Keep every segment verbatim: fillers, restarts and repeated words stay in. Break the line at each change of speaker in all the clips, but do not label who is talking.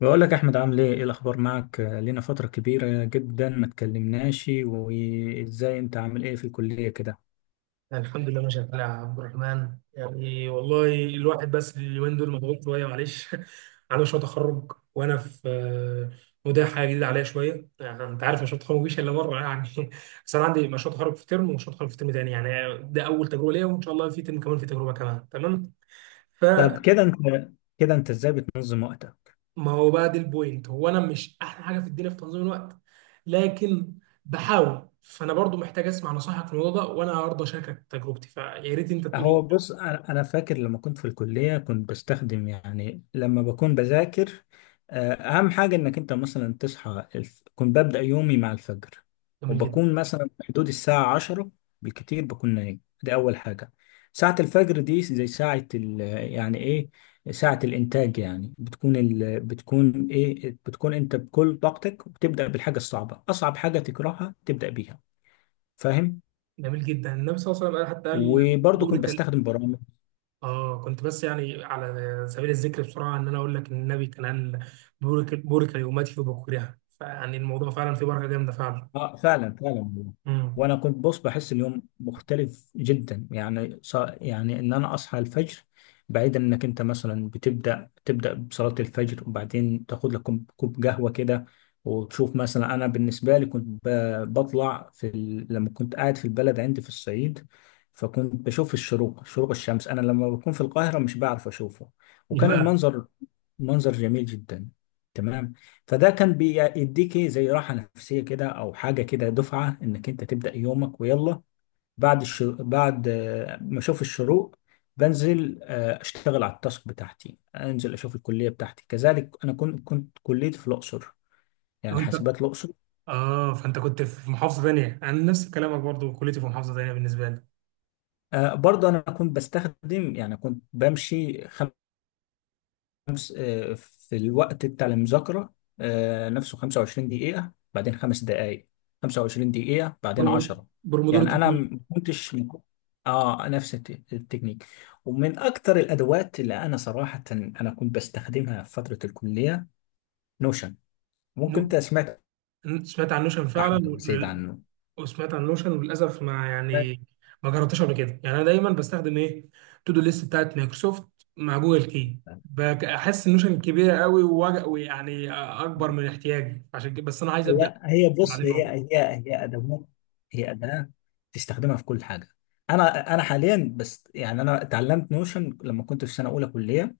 بقول لك يا احمد، عامل ايه، ايه الاخبار معك؟ آه، لينا فتره كبيره جدا ما اتكلمناش. وازاي انت عامل ايه في الكليه كده؟
يعني الحمد لله ماشي يا عبد الرحمن، يعني والله الواحد بس اليومين دول مضغوط شويه، معلش على مشروع تخرج وانا في آه، وده حاجه جديده عليا شويه. يعني انت عارف، مشروع التخرج مفيش الا مره، يعني بس انا عندي مشروع تخرج في ترم ومشروع تخرج في ترم تاني، يعني ده اول تجربه ليا، وان شاء الله في ترم كمان في تجربه كمان. تمام.
طب
فما
كده انت كده انت ازاي بتنظم وقتك؟
هو بقى دي البوينت، هو انا مش احلى حاجه في الدنيا في تنظيم الوقت، لكن بحاول. فانا برضو محتاج اسمع نصائحك في الموضوع ده، وانا هرضى اشاركك تجربتي، فيا ريت انت تقول لي.
هو بص، انا أنا فاكر لما كنت في الكليه كنت بستخدم، يعني لما بكون بذاكر، آه، اهم حاجه انك انت مثلا تصحى الف... كنت ببدا يومي مع الفجر.
جميل جدا.
وبكون مثلا في حدود الساعه عشرة بالكتير بكون نايم. دي اول حاجه. ساعه الفجر دي زي ساعه ال... يعني ايه، ساعه الانتاج. يعني بتكون ال... بتكون ايه، بتكون انت بكل طاقتك، وبتبدا بالحاجه الصعبه، اصعب حاجه تكرهها تبدا بيها. فاهم؟
جميل جدا، النبي صلى الله عليه وسلم قال- حتى قال
وبرضه كنت
بورك ال-
بستخدم برامج.
اه، كنت بس يعني على سبيل الذكر بسرعه ان انا اقول لك ان النبي كان قال بورك بورك لامتي وبكورها، فيعني الموضوع فعلا فيه بركه جامده فعلا.
اه فعلا فعلا والله.
امم.
وانا كنت بص بحس اليوم مختلف جدا، يعني ص... يعني ان انا اصحى الفجر. بعيدا، انك انت مثلا بتبدا تبدا بصلاه الفجر، وبعدين تاخد لك كوب كوب قهوه كده وتشوف. مثلا انا بالنسبه لي كنت ب... بطلع في ال... لما كنت قاعد في البلد عندي في الصعيد، فكنت بشوف الشروق، شروق الشمس، انا لما بكون في القاهره مش بعرف اشوفه.
ايه
وكان
بقى؟
المنظر منظر جميل جدا. تمام، فده كان بيديك إيه، زي راحة نفسية كده، أو حاجة كده، دفعة إنك أنت تبدأ يومك. ويلا بعد الش... بعد آه، ما أشوف الشروق بنزل آه، أشتغل على التاسك بتاعتي. أنزل أشوف الكلية بتاعتي، كذلك أنا كنت كنت كليتي في الأقصر،
لو
يعني
انت
حاسبات الأقصر.
اه، فانت كنت في محافظه ثانيه، انا نفس كلامك برضو، كليتي في محافظه ثانيه بالنسبه لي.
آه، برضه أنا كنت بستخدم، يعني كنت بمشي خمس خمس، آه، في الوقت بتاع المذاكرة آه، نفسه 25 دقيقة، بعدين خمس دقايق، 25 دقيقة بعدين
برومو-
عشرة.
برومودور
يعني أنا
كتير.
ما كنتش، اه نفس الت- التكنيك. ومن أكتر الأدوات اللي أنا صراحة أنا كنت بستخدمها في فترة الكلية نوشن. ممكن أنت سمعت
انت سمعت عن نوشن فعلا،
أحمد أبو زيد
وال-
عنه؟
وسمعت عن نوشن وللاسف، ما يعني ما جربتهاش قبل كده. يعني انا دايما بستخدم ايه، تو دو ليست بتاعت مايكروسوفت مع جوجل كي. بج- احس النوشن كبيره قوي، ووج- ويعني اكبر
سمعت.
من احتياجي، عشان كده بس انا عايز ابدا
لا، هي بص،
اتعلمها
هي
أهو.
هي هي أدوات، هي أداة تستخدمها في كل حاجة. أنا أنا حاليا، بس يعني أنا اتعلمت نوشن لما كنت في سنة أولى كلية.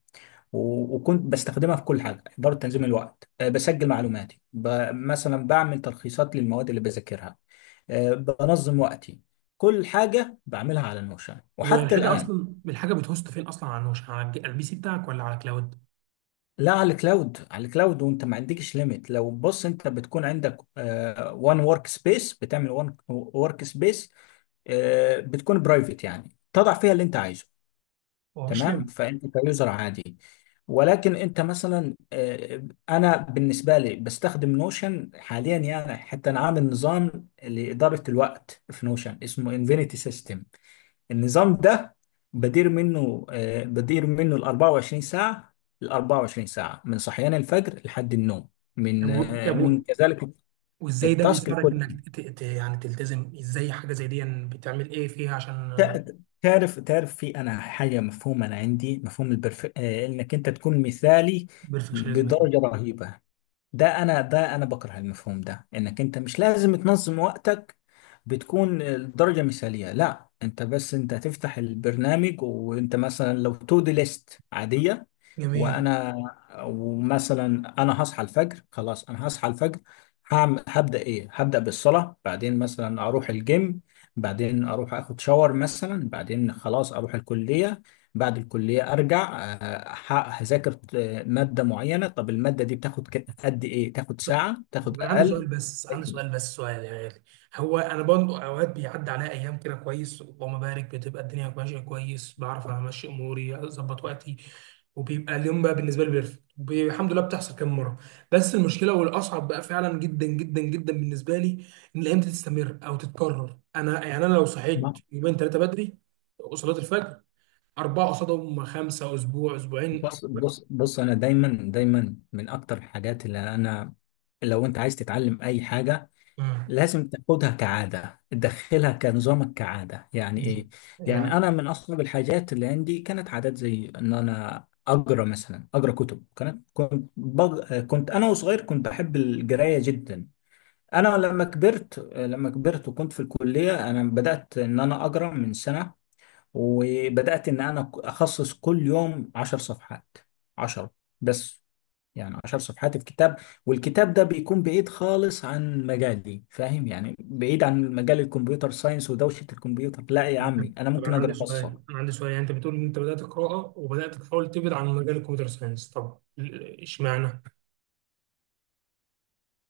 و- وكنت بستخدمها في كل حاجة، إدارة تنظيم الوقت، أه، بسجل معلوماتي، ب- مثلا بعمل تلخيصات للمواد اللي بذاكرها، أه، بنظم وقتي. كل حاجة بعملها على نوشن
هو
وحتى
الحاجه
الآن.
اصلا، الحاجه بتهوست فين اصلا، على نوشن على الج- على البي سي بتاعك ولا على كلاود؟
لا، على الكلاود، على الكلاود. وانت ما عندكش ليميت. لو بص، انت بتكون عندك وان ورك سبيس، بتعمل وان ورك سبيس آه، بتكون برايفت، يعني تضع فيها اللي انت عايزه.
هو مفيش ليميت؟
تمام، فانت كيوزر عادي، ولكن انت مثلا آه، انا بالنسبه لي بستخدم نوشن حاليا، يعني حتى انا عامل نظام لاداره الوقت في نوشن اسمه انفينيتي سيستم. النظام ده بدير منه آه، بدير منه ال أربعة وعشرين ساعة ساعه، ال أربعة وعشرين ساعة ساعه من صحيان الفجر لحد النوم،
طب
من
و-
آه،
طب
من
و-
كذلك
وازاي ده
التاسك.
بيساعدك انك ت- ت- يعني تلتزم؟ ازاي حاجه زي دي يعني بتعمل ايه فيها عشان
تع- تعرف تعرف في انا حاجه مفهوم انا عندي مفهوم البرف... آه، انك انت تكون مثالي
بيرفكشنزم؟
بدرجه رهيبه. ده انا ده انا بكره المفهوم ده، انك انت مش لازم تنظم وقتك بتكون الدرجه مثاليه. لا، انت بس انت هتفتح البرنامج، وانت مثلا لو تو دي ليست عاديه.
جميل.
وانا ومثلا انا هصحى الفجر، خلاص انا هصحى الفجر، هعمل هبدا ايه؟ هبدا بالصلاه، بعدين مثلا اروح الجيم، بعدين اروح اخد شاور، مثلا بعدين خلاص اروح الكليه. بعد الكليه ارجع آه، ه- هذاكر آه، ماده معينه. طب الماده دي بتاخد ك- قد ايه؟ تاخد ساعه، تاخد
طب انا عندي سؤال،
اقل.
بس عندي سؤال، بس سؤال يا غالي. هو انا برضه اوقات بيعدي عليا ايام كده كويس، اللهم بارك، بتبقى الدنيا ماشيه كويس، بعرف امشي اموري، اظبط وقتي، وبيبقى اليوم بقى بالنسبه لي بيرفكت، وبي- الحمد لله، بتحصل كام مره. بس المشكله والاصعب بقى فعلا جدا جدا جدا بالنسبه لي، ان الايام دي تستمر او تتكرر. انا يعني انا لو صحيت
ما-
يومين ثلاثه بدري وصلاه الفجر، اربعه قصادهم خمسه، اسبوع اسبوعين.
بص بص بص، انا دايما دايما من اكتر الحاجات اللي انا، لو انت عايز تتعلم اي حاجه
آه.
لازم تاخدها كعادة، تدخلها كنظامك كعادة، يعني إيه؟ يعني
يعني
أنا من أصعب الحاجات اللي عندي كانت عادات، زي إن أنا أقرأ، مثلا أقرأ كتب. كانت، كنت بغ... كنت أنا وصغير كنت بحب القراية جدا. أنا لما كبرت، لما كبرت وكنت في الكلية، أنا بدأت إن أنا أقرأ من سنة، وبدأت إن أنا أخصص كل يوم عشر صفحات، عشر بس، يعني عشر صفحات الكتاب. والكتاب ده بيكون بعيد خالص عن مجالي، فاهم؟ يعني بعيد عن مجال الكمبيوتر ساينس ودوشة الكمبيوتر. لا يا
طب
عمي، أنا
طب انا
ممكن
عندي
أقرأ
سؤال
قصة.
انا عندي سؤال يعني انت بتقول ان انت بدات قراءه وبدات تحاول تبعد عن مجال الكمبيوتر ساينس، طب ال- اشمعنى؟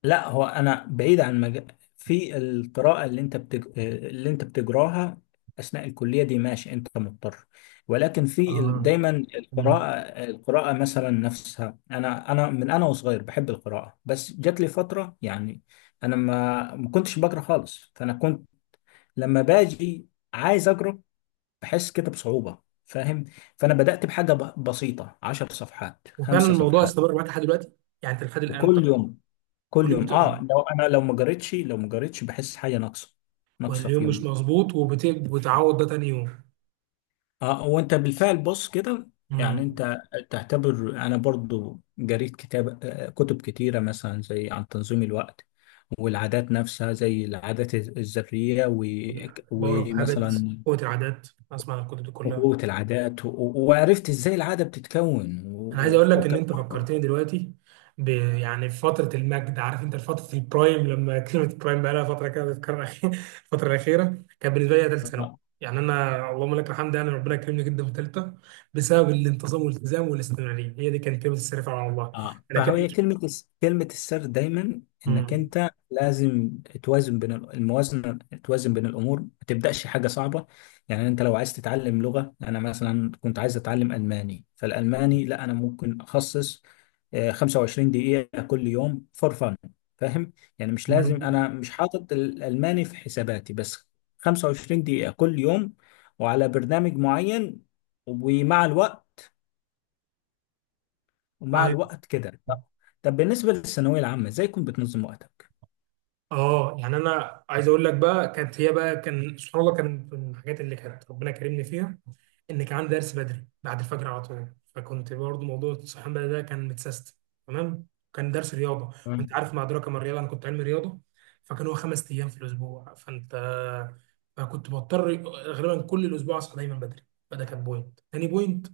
لا، هو أنا بعيد عن مجال، في القراءة اللي أنت بتج... اللي أنت بتجراها أثناء الكلية دي ماشي، أنت مضطر، ولكن في ال-
اه،
دايما
تمام.
القراءة، القراءة مثلا نفسها. أنا أنا من أنا وصغير بحب القراءة، بس جات لي فترة، يعني انا ما ما كنتش بقرا خالص. فانا كنت لما باجي عايز اجرب، بحس كده بصعوبة، فاهم؟ فانا بدأت بحاجة ب- بسيطة، عشر صفحات،
وفعلا
خمسة
الموضوع
صفحات
استمر معاك لحد دلوقتي؟ يعني انت لحد الان أنت
وكل يوم،
كل
كل
يوم
يوم اه،
بتقرا؟
لو انا لو ما جريتش، لو ما جريتش بحس حاجة ناقصة، ناقصة في
واليوم مش
يومي.
مظبوط، وبت... وبتعوض ده تاني يوم.
اه، وانت بالفعل بص كده، يعني
امم.
انت تعتبر، انا برضو جريت كتاب آه، كتب كتيرة، مثلا زي عن تنظيم الوقت والعادات نفسها، زي العادات الذرية، و-
باور اوف هابت،
ومثلا
قوه العادات، اسمع عن الكتب دي كلها.
قوة العادات، و- و- وعرفت ازاي العادة بتتكون، و-
انا عايز
و-
اقول لك ان انت
وكمان
فكرتني دلوقتي ب يعني في فتره المجد، عارف انت فتره البرايم، لما كلمه برايم بقى لها فتره كده بتتكرر أخي- الفتره الاخيره كان بالنسبه لي ثالث ثانوي. يعني انا اللهم لك الحمد، يعني ربنا كرمني جدا في ثالثه بسبب الانتظام والالتزام والاستمراريه، هي دي كانت كلمه السر فعلا والله.
اه.
انا
فهو هي
كنت.
كلمة الس- كلمة السر دايما، انك انت لازم توازن بين ال- الموازنة، توازن بين الامور، ما تبدأش حاجة صعبة. يعني انت لو عايز تتعلم لغة، انا مثلا كنت عايز اتعلم الماني، فالالماني لا، انا ممكن اخصص آه، 25 دقيقة كل يوم فور فن، فاهم؟ يعني مش لازم، انا مش حاطط الالماني في حساباتي، بس 25 دقيقة كل يوم وعلى برنامج معين، ومع الوقت، ومع
مم.
الوقت كده. طب، طب بالنسبه للثانويه العامه ازاي كنت بتنظم وقتك؟
اه، يعني انا عايز اقول لك بقى، كانت هي بقى، كان سبحان الله، كان من الحاجات اللي كانت ربنا كرمني فيها ان كان عندي درس بدري بعد الفجر على طول، فكنت برضو موضوع الصحيان بدري ده كان متسيستم. تمام. كان درس رياضه، وانت
تمام.
عارف مع ادراك ما الرياضه، انا كنت علمي رياضه، فكان هو خمس ايام في الاسبوع. فانت فكنت بضطر غالبا كل الاسبوع اصحى دايما بدري، فده كان بوينت، تاني بوينت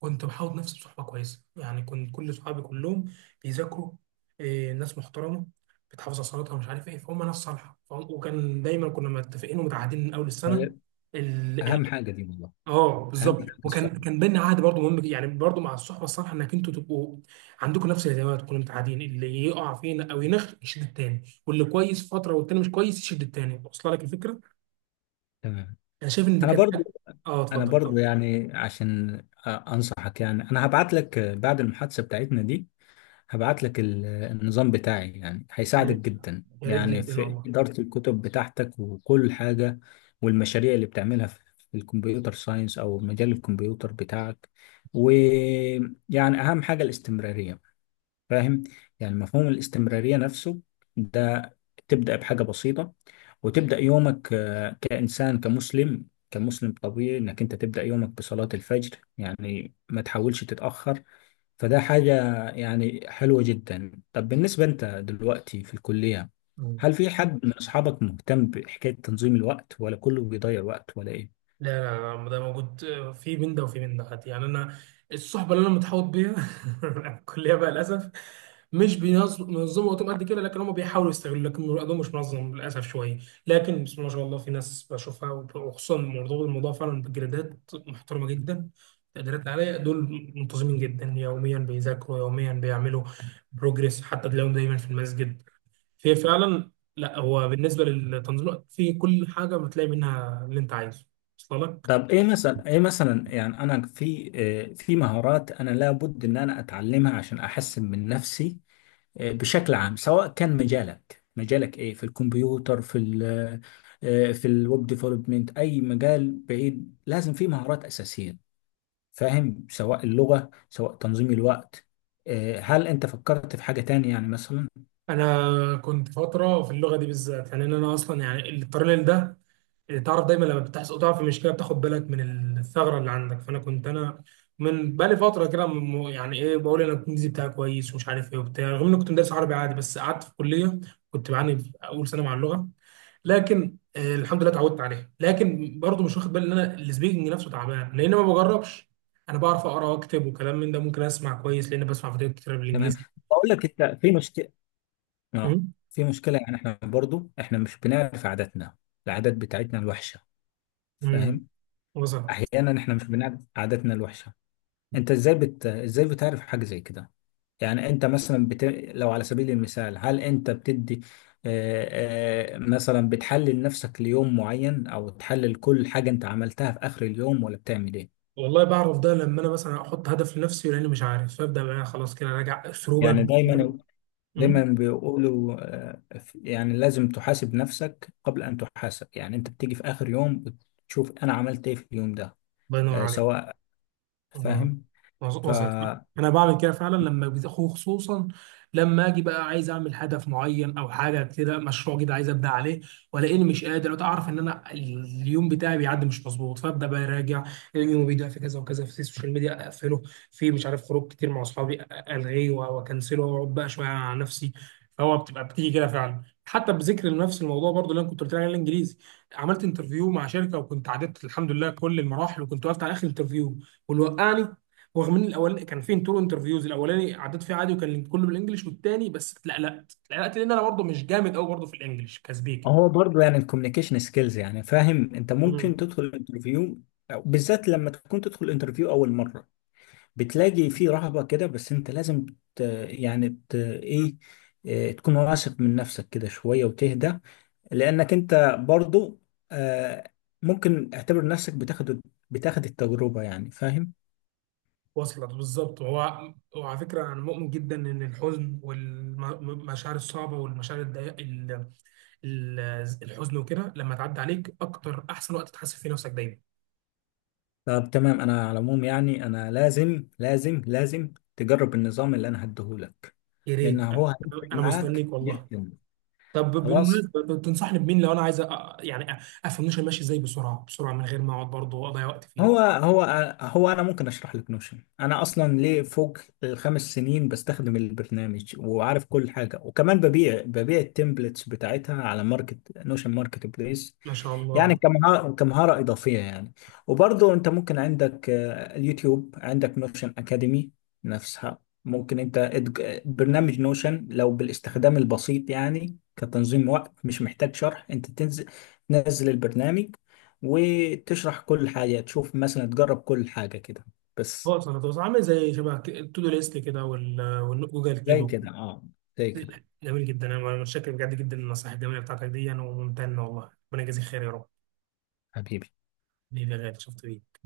كنت بحاول نفسي بصحبة كويسة. يعني كنت كل صحابي كلهم بيذاكروا، إيه، ناس محترمة بتحافظ على صلاتها ومش عارف ايه، فهم ناس صالحة، فهم وكان دايما كنا متفقين ومتعهدين من أول السنة
هل-
ال...
اهم
ال...
حاجه دي والله،
اه،
اهم
بالظبط.
حاجه
وكان
الصحبه.
كان بينا عهد برضه مهم جدا، يعني برضه مع الصحبة الصالحة انك انتوا تبقوا عندكم نفس الاهتمامات، تكونوا متعهدين، اللي يقع فينا او ينخ يشد التاني، واللي كويس فترة والتاني مش كويس يشد التاني. واصله لك الفكرة؟
تمام.
انا شايف ان دي
انا
كانت.
برضو
اه،
انا
اتفضل
برضو
اتفضل.
يعني عشان آه، انصحك، يعني انا هبعت لك آه، بعد المحادثه بتاعتنا دي. هبعت لك ال- آه، النظام بتاعي، يعني
يا
هيساعدك
ريت،
جدا،
يا ريت
يعني
جدا
في اداره الكتب بتاعتك وكل حاجه، والمشاريع اللي بتعملها في في الكمبيوتر ساينس او مجال الكمبيوتر بتاعك. ويعني اهم حاجه الاستمراريه، فاهم؟ يعني مفهوم الاستمرارية نفسه ده، تبدأ بحاجة بسيطة، وتبدأ يومك آه، كإنسان، كمسلم كمسلم طبيعي، إنك أنت تبدأ يومك بصلاة الفجر، يعني ما تحاولش تتأخر. فده حاجة يعني حلوة جدا. طب بالنسبة، أنت دلوقتي في الكلية،
والله.
هل في حد من أصحابك مهتم بحكاية تنظيم الوقت، ولا كله بيضيع وقت، ولا إيه؟
لا، لا، لا، ده موجود. في من ده وفي من ده، حتى يعني انا الصحبه اللي انا متحوط بيها في الكليه بقى للاسف مش بينظموا وقتهم قد كده، لكن هم بيحاولوا يستغلوا، لكن وقتهم مش منظم للاسف شويه. لكن بسم الله ما شاء الله في ناس بشوفها، وخصوصا مرتبط الموضوع فعلا بجريدات محترمه جدا، تقديرات عاليه، دول منتظمين جدا، يوميا بيذاكروا، يوميا بيعملوا بروجريس، حتى تلاقيهم دايما في المسجد، في فعلا. لا، هو بالنسبه للتنظيم الوقت في كل حاجه بتلاقي منها اللي انت عايزه. وصل لك.
طب ايه مثلا، ايه مثلا يعني انا في آه، في مهارات انا لابد ان انا اتعلمها عشان احسن من نفسي بشكل عام، سواء كان مجالك مجالك ايه، في الكمبيوتر، في ال آه، في الويب ديفلوبمنت، اي مجال بعيد لازم فيه مهارات اساسيه، فاهم؟ سواء اللغه، سواء تنظيم الوقت. آه، هل انت فكرت في حاجه تانية يعني مثلا؟
انا كنت فتره في اللغه دي بالذات، يعني ان انا اصلا يعني الباراليل ده اللي تعرف دايما لما بتحصل تقع في مشكله بتاخد بالك من الثغره اللي عندك. فانا كنت انا من بقالي فتره كده م- يعني ايه، بقول انا الانجليزي بتاعي كويس ومش عارف ايه وبتاع، رغم اني كنت مدرس عربي عادي، بس قعدت في الكليه كنت بعاني في اول سنه مع اللغه، لكن آه الحمد لله اتعودت عليها. لكن برضه مش واخد بالي ان انا السبيكنج نفسه تعبان لان ما بجربش. انا بعرف اقرا واكتب وكلام من ده، ممكن اسمع كويس لان بسمع فيديوهات كتير
تمام،
بالانجليزي.
بقول لك انت في مشكله، اه
امم.
في مشكله. يعني احنا برضو، احنا مش بنعرف عاداتنا، العادات بتاعتنا الوحشه،
امم،
فاهم؟
وصل.
احيانا احنا مش بنعرف عاداتنا الوحشه. انت ازاي بت... ازاي بتعرف حاجه زي كده؟ يعني انت مثلا بت... لو على سبيل المثال، هل انت بتدي آه، آه، مثلا بتحلل نفسك ليوم معين، او تحلل كل حاجة انت عملتها في اخر اليوم، ولا بتعمل ايه؟
والله بعرف ده لما انا مثلا احط هدف لنفسي، لاني مش عارف، فابدا بقى خلاص كده راجع اسلوبك.
يعني دايما دايما
أمم،
بيقولوا، آه، في- يعني لازم تحاسب نفسك قبل ان تحاسب، يعني انت بتيجي في اخر يوم بتشوف انا عملت ايه في اليوم ده،
الله ينور
آه،
عليك.
سواء،
اه،
فاهم؟
وص- وصلت.
فهو
انا بعمل كده فعلا، لما بت- خصوصا لما اجي بقى عايز اعمل هدف معين او حاجه كده، مشروع كده عايز ابدا عليه، والاقيني مش قادر اعرف ان انا اليوم بتاعي بيعدي مش مظبوط، فابدا بقى اراجع. اليوم بيضيع في كذا وكذا، في السوشيال ميديا اقفله، في مش عارف خروج كتير مع اصحابي الغيه و- واكنسله واقعد بقى شويه على نفسي. فهو بتبقى بتيجي كده فعلا، حتى بذكر لنفس الموضوع برضو اللي انا كنت قلت لك عليه، الانجليزي، عملت انترفيو مع شركه وكنت عديت الحمد لله كل المراحل، وكنت وقفت على اخر انترفيو والوقعني. ورغم ان الاولاني كان فين تو انترفيوز، الاولاني عديت فيه عادي وكان كله بالانجلش، والتاني بس اتلقلقت اتلقلقت، لان انا برضه مش جامد قوي برضه في الانجلش كسبيكي.
برضو يعني الكوميونيكيشن سكيلز، يعني فاهم؟ انت ممكن
امم،
تدخل انترفيو، بالذات لما تكون تدخل انترفيو اول مرة بتلاقي فيه رهبة كده، بس انت لازم ت... يعني ت... ايه آه، تكون واثق من نفسك كده شوية وتهدى. لأنك انت برضو آه، ممكن اعتبر نفسك بتاخد بتاخد التجربة، يعني فاهم؟
وصلت بالظبط. هو وعلى فكره انا مؤمن جدا ان الحزن والمشاعر الصعبه والمشاعر الضيق ال- ال- الحزن وكده، لما تعدي عليك اكتر احسن وقت تحاسب فيه نفسك دايما.
طب تمام، انا على العموم يعني انا لازم لازم لازم تجرب النظام اللي انا هديهولك،
يا
لأن
ريت.
هو هيفرق
انا
معاك
مستنيك والله.
جدا.
طب
خلاص،
بالمناسبه، تنصحني بمين لو انا عايز أ- يعني أ- افهم ماشي ازاي بسرعه بسرعه من غير ما اقعد برضه واضيع وقت فيه؟
هو هو هو انا ممكن اشرح لك نوشن. انا اصلا ليه فوق الخمس سنين بستخدم البرنامج وعارف كل حاجه، وكمان ببيع ببيع التمبلتس بتاعتها على ماركت نوشن ماركت بليس،
ما شاء
يعني
الله.
كمهارة كمهارة إضافية يعني. وبرضه أنت ممكن عندك آه، اليوتيوب، عندك نوشن أكاديمي نفسها. ممكن أنت إدج- برنامج نوشن لو بالاستخدام البسيط، يعني كتنظيم وقت مش محتاج شرح، أنت تنزل، تنزل البرنامج وتشرح كل حاجة، تشوف مثلا، تجرب كل حاجة كده
هو
بس.
اصلا هو عامل زي شبه ك- التودو ليست كده وال- والجوجل
زي
كيبو.
كده، أه زي كده.
جميل جدا. انا أنا متشكر بجد جدا، النصائح الجميله بتاعتك دي انا وممتن، والله ربنا يجازيك خير يا رب.
حبيبي.
حبيبي يا غالي، شفت بيه.